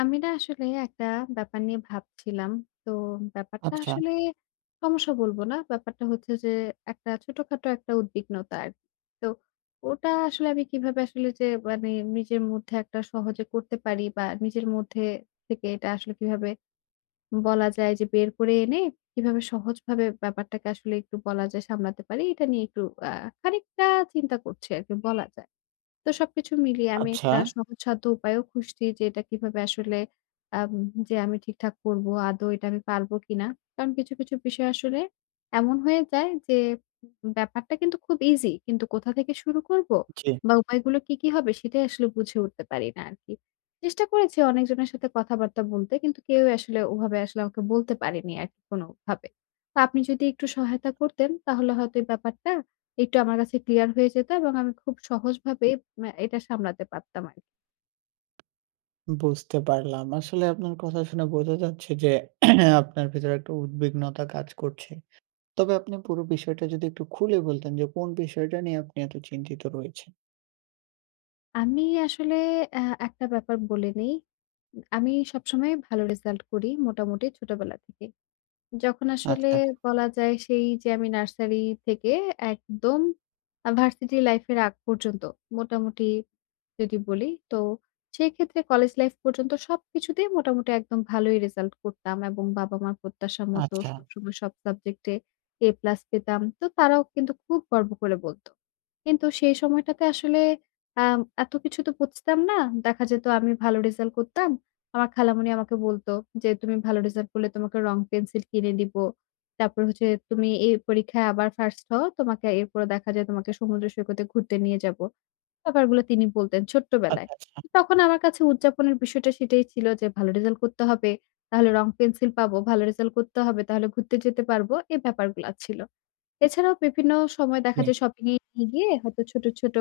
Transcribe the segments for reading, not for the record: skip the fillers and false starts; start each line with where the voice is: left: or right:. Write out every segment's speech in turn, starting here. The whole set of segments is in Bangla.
left: আমি না আসলে একটা ব্যাপার নিয়ে ভাবছিলাম। তো ব্যাপারটা
right: আচ্ছা,
left: আসলে সমস্যা বলবো না। ব্যাপারটা হচ্ছে যে একটা ছোটখাটো একটা উদ্বিগ্নতা আরকি। তো ওটা আসলে আমি কিভাবে আসলে যে মানে নিজের মধ্যে একটা সহজে করতে পারি বা নিজের মধ্যে থেকে এটা আসলে কিভাবে বলা যায় যে বের করে এনে কিভাবে সহজভাবে ব্যাপারটাকে আসলে একটু বলা যায় সামলাতে পারি এটা নিয়ে একটু আ খানিকটা চিন্তা করছি আরকি বলা যায়। তো সবকিছু মিলিয়ে আমি
right: আচ্ছা।
left: একটা সহজসাধ্য উপায়েও খুঁজছি যে এটা কিভাবে আসলে আম যে আমি ঠিকঠাক করব। আদৌ এটা আমি পারবো কিনা? কারণ কিছু বিষয় আসলে এমন হয়ে যায় যে ব্যাপারটা কিন্তু খুব ইজি। কিন্তু কোথা থেকে শুরু করব
right: জি,
left: বা উপায়গুলো কি হবে সেটাই আসলে বুঝে উঠতে পারি না আরকি। চেষ্টা করেছি অনেকজনের সাথে কথাবার্তা বলতে কিন্তু কেউই আসলে ওভাবে আসলে আমাকে বলতে পারেনি আরকি কোনোভাবে। তো আপনি যদি একটু সহায়তা করতেন তাহলে হয়তো এই ব্যাপারটা একটু আমার কাছে ক্লিয়ার হয়ে যেত এবং আমি খুব সহজভাবে এটা সামলাতে পারতাম আরকি।
right: বুঝতে পারলাম। আসলে আপনার কথা শুনে বোঝা যাচ্ছে যে আপনার ভেতরে একটা উদ্বিগ্নতা কাজ করছে। তবে আপনি পুরো বিষয়টা যদি একটু খুলে বলতেন যে কোন বিষয়টা নিয়ে আপনি এত চিন্তিত রয়েছেন?
left: আমি আসলে অ্যা একটা ব্যাপার বলে নেই। আমি সবসময় ভালো রেজাল্ট করি মোটামুটি ছোটবেলা থেকে। যখন আসলে
right: আচ্ছা,
left: বলা যায় সেই যে আমি নার্সারি থেকে একদম ভার্সিটি লাইফের আগ পর্যন্ত মোটামুটি যদি বলি, তো সেই ক্ষেত্রে কলেজ লাইফ পর্যন্ত সবকিছুতেই মোটামুটি একদম ভালোই রেজাল্ট করতাম এবং বাবা-মার প্রত্যাশা মতো
right: আচ্ছা,
left: সবসময় সব সাবজেক্টে এ প্লাস পেতাম। তো তারাও কিন্তু খুব গর্ব করে বলত। কিন্তু সেই সময়টাতে আসলে আম এত কিছু তো বুঝতাম না। দেখা যেত আমি ভালো রেজাল্ট করতাম। আমার খালামণি আমাকে বলতো যে, "তুমি ভালো রেজাল্ট করলে তোমাকে রং পেন্সিল কিনে দিব। তারপর হচ্ছে তুমি এই পরীক্ষায় আবার ফার্স্ট হও। তোমাকে এরপরে দেখা যায় তোমাকে সমুদ্র সৈকতে ঘুরতে নিয়ে যাব।" ব্যাপারগুলো তিনি বলতেন ছোট্টবেলায়।
right: আচ্ছা, আচ্ছা।
left: তখন আমার কাছে উদযাপনের বিষয়টা সেটাই ছিল যে, ভালো রেজাল্ট করতে হবে, তাহলে রং পেন্সিল পাবো। ভালো রেজাল্ট করতে হবে, তাহলে ঘুরতে যেতে পারবো। এই ব্যাপারগুলা ছিল। এছাড়াও বিভিন্ন সময়
right: জি,
left: দেখা যায় শপিং এ নিয়ে গিয়ে হয়তো ছোট, ছোট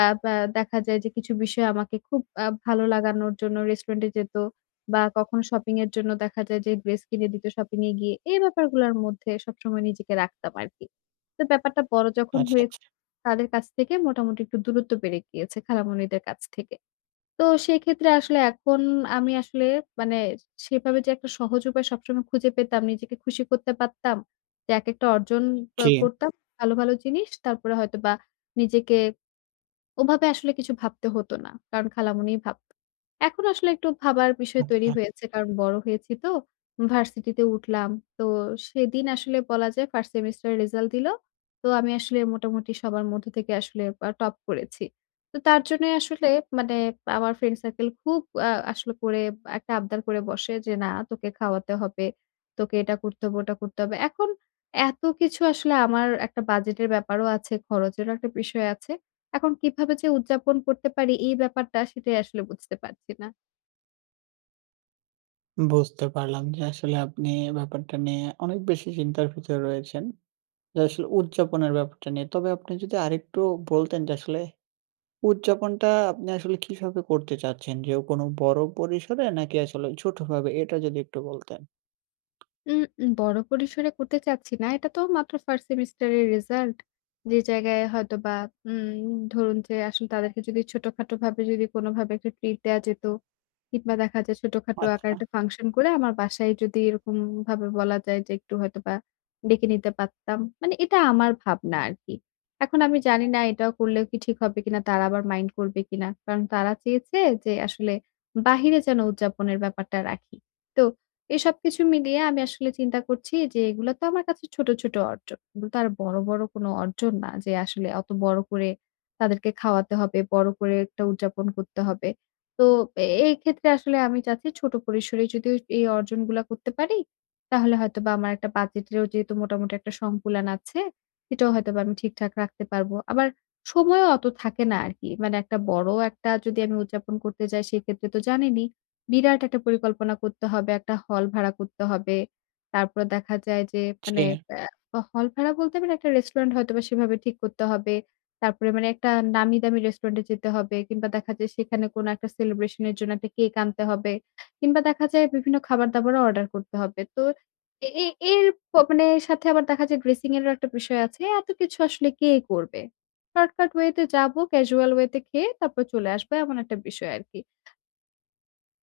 left: আ বা দেখা যায় যে কিছু বিষয় আমাকে খুব ভালো লাগানোর জন্য রেস্টুরেন্টে যেত বা কখনো শপিং এর জন্য দেখা যায় যে ড্রেস কিনে দিত শপিং এ গিয়ে। এই ব্যাপারগুলোর মধ্যে সবসময় নিজেকে রাখতাম আরকি। তো ব্যাপারটা বড় যখন
right: আচ্ছা, আচ্ছা।
left: হয়েছে তাদের কাছ থেকে মোটামুটি একটু দূরত্ব বেড়ে গিয়েছে খালামণিদের কাছ থেকে। তো সেক্ষেত্রে আসলে এখন আমি আসলে মানে সেভাবে যে একটা সহজ উপায় সবসময় খুঁজে পেতাম, নিজেকে খুশি করতে পারতাম যে একেকটা অর্জন
right: জি,
left: করতাম ভালো, ভালো জিনিস। তারপরে হয়তোবা নিজেকে ওভাবে আসলে কিছু ভাবতে হতো না। কারণ খালামণিই ভাবত। এখন আসলে একটু ভাবার বিষয় তৈরি
right: আচ্ছা।
left: হয়েছে। কারণ বড় হয়েছি তো, ভার্সিটিতে উঠলাম। তো সেদিন আসলে বলা যায় ফার্স্ট সেমেস্টারের রেজাল্ট দিল। তো আমি আসলে মোটামুটি সবার মধ্য থেকে আসলে টপ করেছি। তো তার জন্যই আসলে মানে আমার ফ্রেন্ড সার্কেল খুব আ আসলে করে একটা আবদার করে বসে যে, "না তোকে খাওয়াতে হবে, তোকে এটা করতে হবে, ওটা করতে হবে।" এখন এত কিছু আসলে আমার একটা বাজেটের ব্যাপারও আছে, খরচেরও একটা বিষয় আছে। এখন কিভাবে যে উদযাপন করতে পারি এই ব্যাপারটা সেটাই আসলে বুঝতে পারছি না।
right: বুঝতে পারলাম যে আসলে আপনি ব্যাপারটা নিয়ে অনেক বেশি চিন্তার ভিতরে রয়েছেন। যে আসলে উদযাপনের ব্যাপারটা নিয়ে। তবে আপনি যদি আরেকটু বলতেন যে আসলে উদযাপনটা আপনি আসলে কিভাবে করতে চাচ্ছেন? যে কোনো বড় পরিসরে নাকি আসলে ছোটভাবে? এটা যদি একটু বলতেন।
left: উম উম বড় পরিসরে করতে চাচ্ছি না। এটা তো মাত্র ফার্স্ট সেমিস্টারের রেজাল্ট। যে জায়গায় হয়তোবা উম ধরুন যে আসলে তাদেরকে যদি ছোটখাটোভাবে যদি কোনোভাবে একটা ট্রিট দেয়া যেত কিংবা দেখা যায় ছোটখাটো আকারে
right: আচ্ছা।
left: একটা ফাংশন করে আমার বাসায় যদি এরকমভাবে বলা যায় যে একটু হয়তোবা ডেকে নিতে পারতাম। মানে এটা আমার ভাবনা আরকি। এখন আমি জানি না এটাও করলেও কি ঠিক হবে কিনা? তারা আবার মাইন্ড করবে কিনা? কারণ তারা চেয়েছে যে আসলে বাহিরে যেন উদযাপনের ব্যাপারটা রাখি। তো এসব কিছু মিলিয়ে আমি আসলে চিন্তা করছি যে এগুলো তো আমার কাছে ছোট, ছোট অর্জন। এগুলো তো আর বড়, বড় কোনো অর্জন না যে আসলে অত বড় করে তাদেরকে খাওয়াতে হবে, বড় করে একটা উদযাপন করতে হবে। তো এই ক্ষেত্রে আসলে আমি চাচ্ছি ছোট পরিসরে যদি এই অর্জনগুলা করতে পারি, তাহলে হয়তোবা আমার একটা বাজেটেরও যেহেতু মোটামুটি একটা সংকুলান আছে, সেটাও হয়তোবা আমি ঠিকঠাক রাখতে পারবো। আবার সময়ও অত থাকে না আরকি। মানে একটা বড় একটা যদি আমি উদযাপন করতে যাই সেক্ষেত্রে তো জানেনই বিরাট একটা পরিকল্পনা করতে হবে, একটা হল ভাড়া করতে হবে। তারপরে দেখা যায় যে
right: জি,
left: মানে হল ভাড়া বলতে পারেন একটা রেস্টুরেন্ট হয়তোবা সেভাবে ঠিক করতে হবে। তারপরে মানে একটা নামি দামি রেস্টুরেন্টে যেতে হবে কিংবা দেখা যায় সেখানে কোনো একটা সেলিব্রেশন এর জন্য একটা কেক আনতে হবে কিংবা দেখা যায় বিভিন্ন খাবার-দাবারও অর্ডার করতে হবে। তো এ এ এর প মানে সাথে আবার দেখা যায় ড্রেসিং এরও একটা বিষয় আছে। এত কিছু আসলে কে করবে? শর্টকাট ওয়েতে যাবো, ক্যাজুয়াল ওয়েতে খেয়ে তারপর চলে আসবো এমন একটা বিষয় আরকি।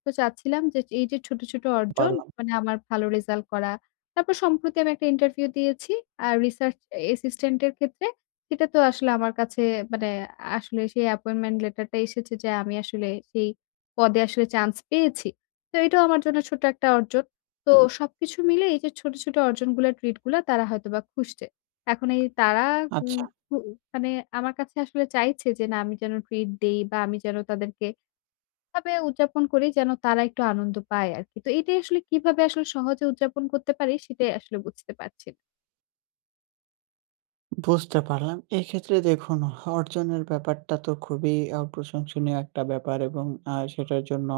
left: তো চাচ্ছিলাম যে এই যে ছোট, ছোট অর্জন
right: পারলাম।
left: মানে আমার ভালো রেজাল্ট করা। তারপর সম্প্রতি আমি একটা ইন্টারভিউ দিয়েছি। আর রিসার্চ অ্যাসিস্ট্যান্ট এর ক্ষেত্রে সেটা তো আসলে আমার কাছে মানে আসলে সেই অ্যাপয়েন্টমেন্ট লেটারটা এসেছে যে আমি আসলে সেই পদে আসলে চান্স পেয়েছি। তো এটাও আমার জন্য ছোট একটা অর্জন। তো সবকিছু মিলে এই যে ছোট, ছোট অর্জনগুলা ট্রিট গুলা তারা হয়তোবা খুঁজছে। এখন এই তারা উম
right: আচ্ছা,
left: হু মানে আমার কাছে আসলে চাইছে যে না আমি যেন ট্রিট দেই বা আমি যেন তাদেরকে ভাবে উদযাপন করি যেন তারা একটু আনন্দ পায় আরকি। তো এটাই আসলে কিভাবে আসলে সহজে উদযাপন করতে পারি সেটাই আসলে বুঝতে পারছি না।
right: বুঝতে পারলাম। এক্ষেত্রে দেখুন অর্জনের ব্যাপারটা তো খুবই প্রশংসনীয় একটা ব্যাপার এবং সেটার জন্য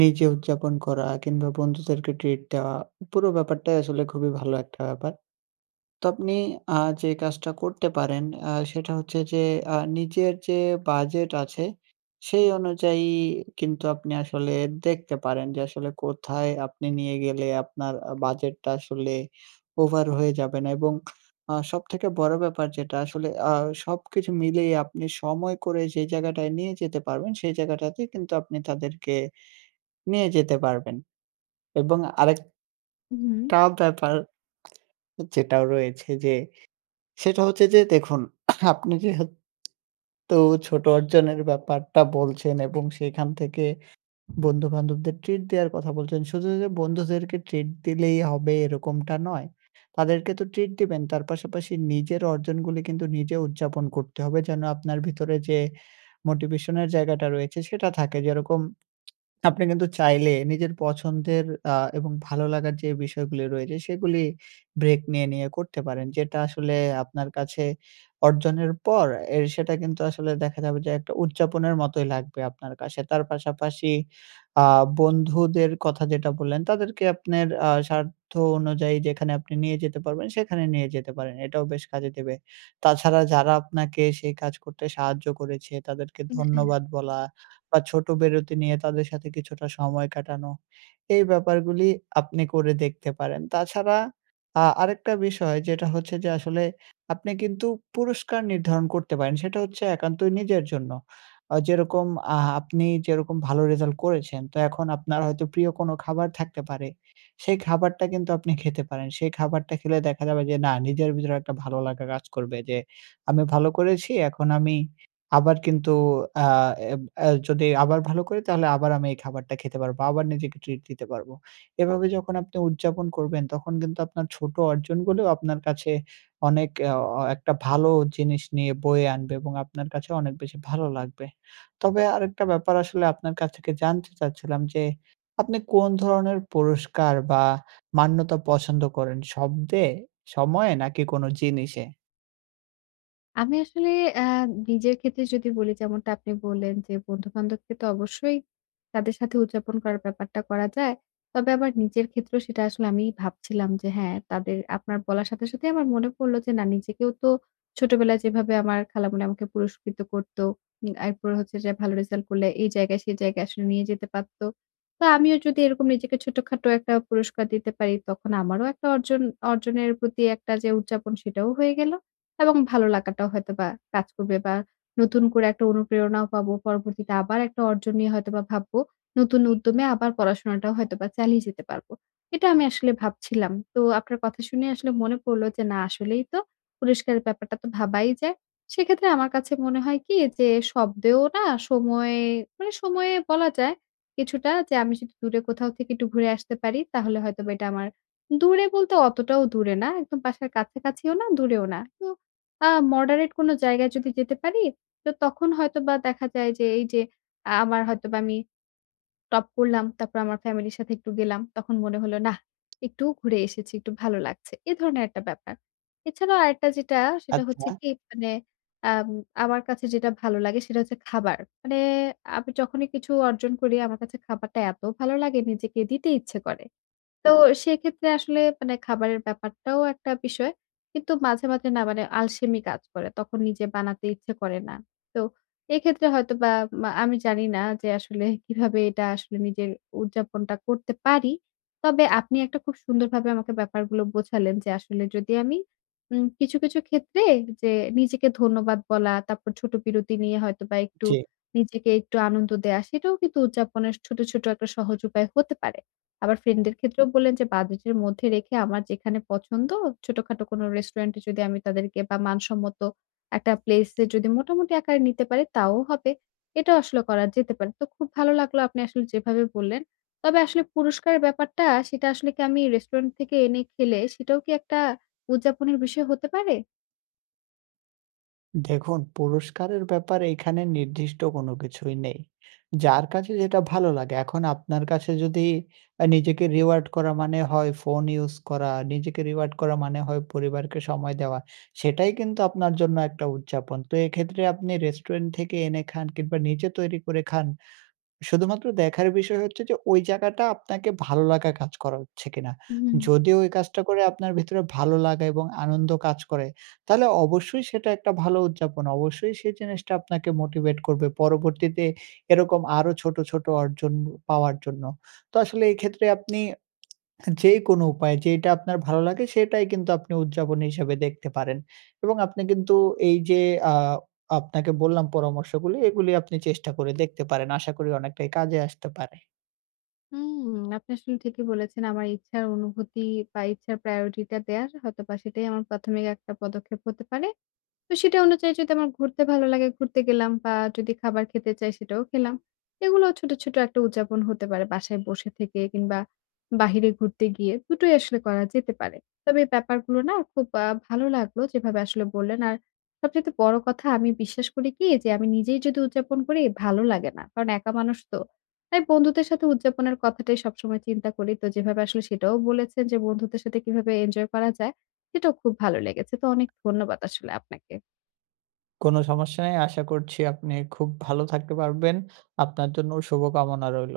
right: নিজে উদযাপন করা কিংবা বন্ধুদেরকে ট্রিট দেওয়া পুরো ব্যাপারটাই আসলে খুবই ভালো একটা ব্যাপার। তো আপনি আ যে কাজটা করতে পারেন সেটা হচ্ছে যে নিজের যে বাজেট আছে সেই অনুযায়ী কিন্তু আপনি আসলে দেখতে পারেন যে আসলে কোথায় আপনি নিয়ে গেলে আপনার বাজেটটা আসলে ওভার হয়ে যাবে না এবং সবথেকে বড় ব্যাপার যেটা আসলে সবকিছু মিলিয়ে আপনি সময় করে যে জায়গাটায় নিয়ে যেতে পারবেন সেই জায়গাটাতে কিন্তু আপনি তাদেরকে নিয়ে যেতে পারবেন। এবং আরেকটা
left: হুম।
right: ব্যাপার যেটাও রয়েছে যে সেটা হচ্ছে যে দেখুন, আপনি যেহেতু ছোট অর্জনের ব্যাপারটা বলছেন এবং সেখান থেকে বন্ধু-বান্ধবদের ট্রিট দেওয়ার কথা বলছেন। শুধু যে বন্ধুদেরকে ট্রিট দিলেই হবে এরকমটা নয়। তাদেরকে তো ট্রিট দিবেন, তার পাশাপাশি নিজের অর্জনগুলি কিন্তু নিজে উদযাপন করতে হবে যেন আপনার ভিতরে যে মোটিভেশন এর জায়গাটা রয়েছে সেটা থাকে। যেরকম আপনি কিন্তু চাইলে নিজের পছন্দের এবং ভালো লাগার যে বিষয়গুলি রয়েছে, সেগুলি ব্রেক নিয়ে করতে পারেন। যেটা আসলে আপনার কাছে অর্জনের পর এর সেটা কিন্তু আসলে দেখা যাবে যে একটা উদযাপনের মতোই লাগবে আপনার কাছে। তার পাশাপাশি আ বন্ধুদের কথা যেটা বললেন, তাদেরকে আপনার সাধ্য অনুযায়ী যেখানে আপনি নিয়ে যেতে পারবেন, সেখানে নিয়ে যেতে পারেন। এটাও বেশ কাজে দেবে। তাছাড়া যারা আপনাকে সেই কাজ করতে সাহায্য করেছে, তাদেরকে ধন্যবাদ বলা বা ছোট বিরতি নিয়ে তাদের সাথে কিছুটা সময় কাটানো। এই ব্যাপারগুলি আপনি করে দেখতে পারেন। তাছাড়া আরেকটা বিষয় যেটা হচ্ছে যে আসলে আপনি কিন্তু পুরস্কার নির্ধারণ করতে পারেন। সেটা হচ্ছে একান্তই নিজের জন্য। যেরকম আপনি যেরকম ভালো রেজাল্ট করেছেন, তো এখন আপনার হয়তো প্রিয় কোনো খাবার থাকতে পারে। সেই খাবারটা কিন্তু আপনি খেতে পারেন। সেই খাবারটা খেলে দেখা যাবে যে না নিজের ভিতরে একটা ভালো লাগা কাজ করবে যে আমি ভালো করেছি। এখন আমি আবার কিন্তু আ এব অ্যা যদি আবার ভালো করি তাহলে আবার আমি এই খাবারটা খেতে পারবো। আবার নিজেকে ট্রিট দিতে পারবো। এভাবে যখন আপনি উদযাপন করবেন তখন কিন্তু আপনার ছোট অর্জনগুলো আপনার কাছে অনেক অ অ একটা ভালো জিনিস নিয়ে বয়ে আনবে এবং আপনার কাছে অনেক বেশি ভালো লাগবে। তবে আরেকটা ব্যাপার আসলে আপনার কাছ থেকে জানতে চাচ্ছিলাম যে, আপনি কোন ধরনের পুরস্কার বা মান্যতা পছন্দ করেন? শব্দে, সময়ে নাকি কোনো জিনিসে?
left: আমি আসলে আ নিজের ক্ষেত্রে যদি বলি যেমনটা আপনি বললেন যে, বন্ধু-বান্ধবকে তো অবশ্যই তাদের সাথে উদযাপন করার ব্যাপারটা করা যায়। তবে আবার নিজের ক্ষেত্রেও সেটা আসলে আমি ভাবছিলাম যে হ্যাঁ, তাদের আপনার বলার সাথে আমার মনে পড়ল যে না নিজেকেও তো ছোটবেলায় যেভাবে আমার খালামণি আমাকে পুরস্কৃত করত। এরপরে হচ্ছে যে ভালো রেজাল্ট করলে এই জায়গায় সেই জায়গায় আসলে নিয়ে যেতে পারত। তো আমিও যদি এরকম নিজেকে ছোটখাটো একটা পুরস্কার দিতে পারি তখন আমারও একটা অর্জনের প্রতি একটা যে উদযাপন সেটাও হয়ে গেল। এবং ভালো লাগাটাও হয়তোবা কাজ করবে বা নতুন করে একটা অনুপ্রেরণাও পাবো। পরবর্তীতে আবার একটা অর্জন নিয়ে হয়তোবা ভাববো। নতুন উদ্যমে আবার পড়াশোনাটাও হয়তোবা চালিয়ে যেতে পারবো। এটা আমি আসলে ভাবছিলাম। তো আপনার কথা শুনে আসলে মনে পড়ল যে না আসলেই তো পুরস্কারের ব্যাপারটা তো ভাবাই যায়। সেক্ষেত্রে আমার কাছে মনে হয় কি যে শব্দেও না সময়ে মানে সময়ে বলা যায় কিছুটা যে আমি যদি দূরে কোথাও থেকে একটু ঘুরে আসতে পারি তাহলে হয়তোবা এটা আমার দূরে বলতে অতটাও দূরে না। একদম বাসার কাছাকাছিও না, দূরেও না। তো আ মডারেট কোনো জায়গায় যদি যেতে পারি, তো তখন হয়তোবা দেখা যায় যে এই যে আমার হয়তোবা আমি টপ করলাম। তারপর আমার ফ্যামিলির সাথে একটু গেলাম। তখন মনে হলো, "নাহ! একটু ঘুরে এসেছি, একটু ভালো লাগছে।" এ ধরনের একটা ব্যাপার। এছাড়াও আরেকটা যেটা, সেটা
right: আচ্ছা,
left: হচ্ছে কি মানে আম আমার কাছে যেটা ভালো লাগে সেটা হচ্ছে খাবার। মানে আমি যখনই কিছু অর্জন করি, আমার কাছে খাবারটা এত ভালো লাগে নিজেকে দিতে ইচ্ছে করে। তো সেক্ষেত্রে আসলে মানে খাবারের ব্যাপারটাও একটা বিষয়। কিন্তু মাঝে না মানে আলসেমি কাজ করে। তখন নিজে বানাতে ইচ্ছে করে না। তো এক্ষেত্রে হয়তোবা আমি জানি না যে আসলে কিভাবে এটা আসলে নিজের উদযাপনটা করতে পারি। তবে আপনি একটা খুব সুন্দরভাবে আমাকে ব্যাপারগুলো বোঝালেন যে আসলে যদি আমি কিছু, কিছু ক্ষেত্রে যে নিজেকে ধন্যবাদ বলা, তারপর ছোট বিরতি নিয়ে হয়তোবা একটু
right: জি।
left: নিজেকে একটু আনন্দ দেয়া, সেটাও কিন্তু উদযাপনের ছোট, ছোট একটা সহজ উপায় হতে পারে। আবার ফ্রেন্ডদের ক্ষেত্রেও বললেন যে বাজেটের মধ্যে রেখে আমার যেখানে পছন্দ ছোটখাটো কোনো রেস্টুরেন্টে যদি আমি তাদেরকে বা মানসম্মত একটা প্লেসে যদি মোটামুটি আকারে নিতে পারি তাও হবে। এটা আসলে করা যেতে পারে। তো খুব ভালো লাগলো আপনি আসলে যেভাবে বললেন। তবে আসলে পুরস্কারের ব্যাপারটা সেটা আসলে কি আমি রেস্টুরেন্ট থেকে এনে খেলে সেটাও কি একটা উদযাপনের বিষয় হতে পারে?
right: দেখুন, পুরস্কারের ব্যাপারে এখানে নির্দিষ্ট কোনো কিছুই নেই। যার কাছে যেটা ভালো লাগে। এখন আপনার কাছে যদি নিজেকে রিওয়ার্ড করা মানে হয় ফোন ইউজ করা, নিজেকে রিওয়ার্ড করা মানে হয় পরিবারকে সময় দেওয়া। সেটাই কিন্তু আপনার জন্য একটা উদযাপন। তো এক্ষেত্রে আপনি রেস্টুরেন্ট থেকে এনে খান কিংবা নিজে তৈরি করে খান। শুধুমাত্র দেখার বিষয় হচ্ছে যে ওই জায়গাটা আপনাকে ভালো লাগা কাজ করা হচ্ছে কিনা।
left: হুম।
right: যদি ওই কাজটা করে আপনার ভিতরে ভালো লাগা এবং আনন্দ কাজ করে, তাহলে অবশ্যই সেটা একটা ভালো উদযাপন। অবশ্যই সেই জিনিসটা আপনাকে মোটিভেট করবে পরবর্তীতে এরকম আরো ছোট, ছোট অর্জন পাওয়ার জন্য। তো আসলে এই ক্ষেত্রে আপনি যে কোনো উপায়ে যেটা আপনার ভালো লাগে সেটাই কিন্তু আপনি উদযাপন হিসেবে দেখতে পারেন। এবং আপনি কিন্তু এই যে আ আপনাকে বললাম পরামর্শগুলি এগুলি আপনি চেষ্টা করে দেখতে পারেন। আশা করি অনেকটাই কাজে আসতে পারে।
left: হুম, আপনি আসলে ঠিকই বলেছেন। আমার ইচ্ছার অনুভূতি বা ইচ্ছার প্রায়োরিটিটা দেয়ার হয়তোবা সেটাই আমার প্রাথমিক একটা পদক্ষেপ হতে পারে। তো সেটা অনুযায়ী যদি আমার ঘুরতে ভালো লাগে ঘুরতে গেলাম বা যদি খাবার খেতে চাই সেটাও খেলাম। এগুলো ছোট, ছোট একটা উদযাপন হতে পারে বাসায় বসে থেকে কিংবা বাহিরে ঘুরতে গিয়ে দুটোই আসলে করা যেতে পারে। তবে এই ব্যাপারগুলো না খুব ভালো লাগলো যেভাবে আসলে বললেন। আর সবচাইতে বড় কথা আমি বিশ্বাস করি কি যে আমি নিজেই যদি উদযাপন করি ভালো লাগে না। কারণ একা মানুষ তো। তাই বন্ধুদের সাথে উদযাপনের কথাটাই সবসময় চিন্তা করি। তো যেভাবে আসলে সেটাও বলেছেন যে বন্ধুদের সাথে কিভাবে এনজয় করা যায় সেটাও খুব ভালো লেগেছে। তো অনেক ধন্যবাদ আসলে আপনাকে।
right: কোনো সমস্যা নেই। আশা করছি আপনি খুব ভালো থাকতে পারবেন। আপনার জন্য শুভকামনা রইল।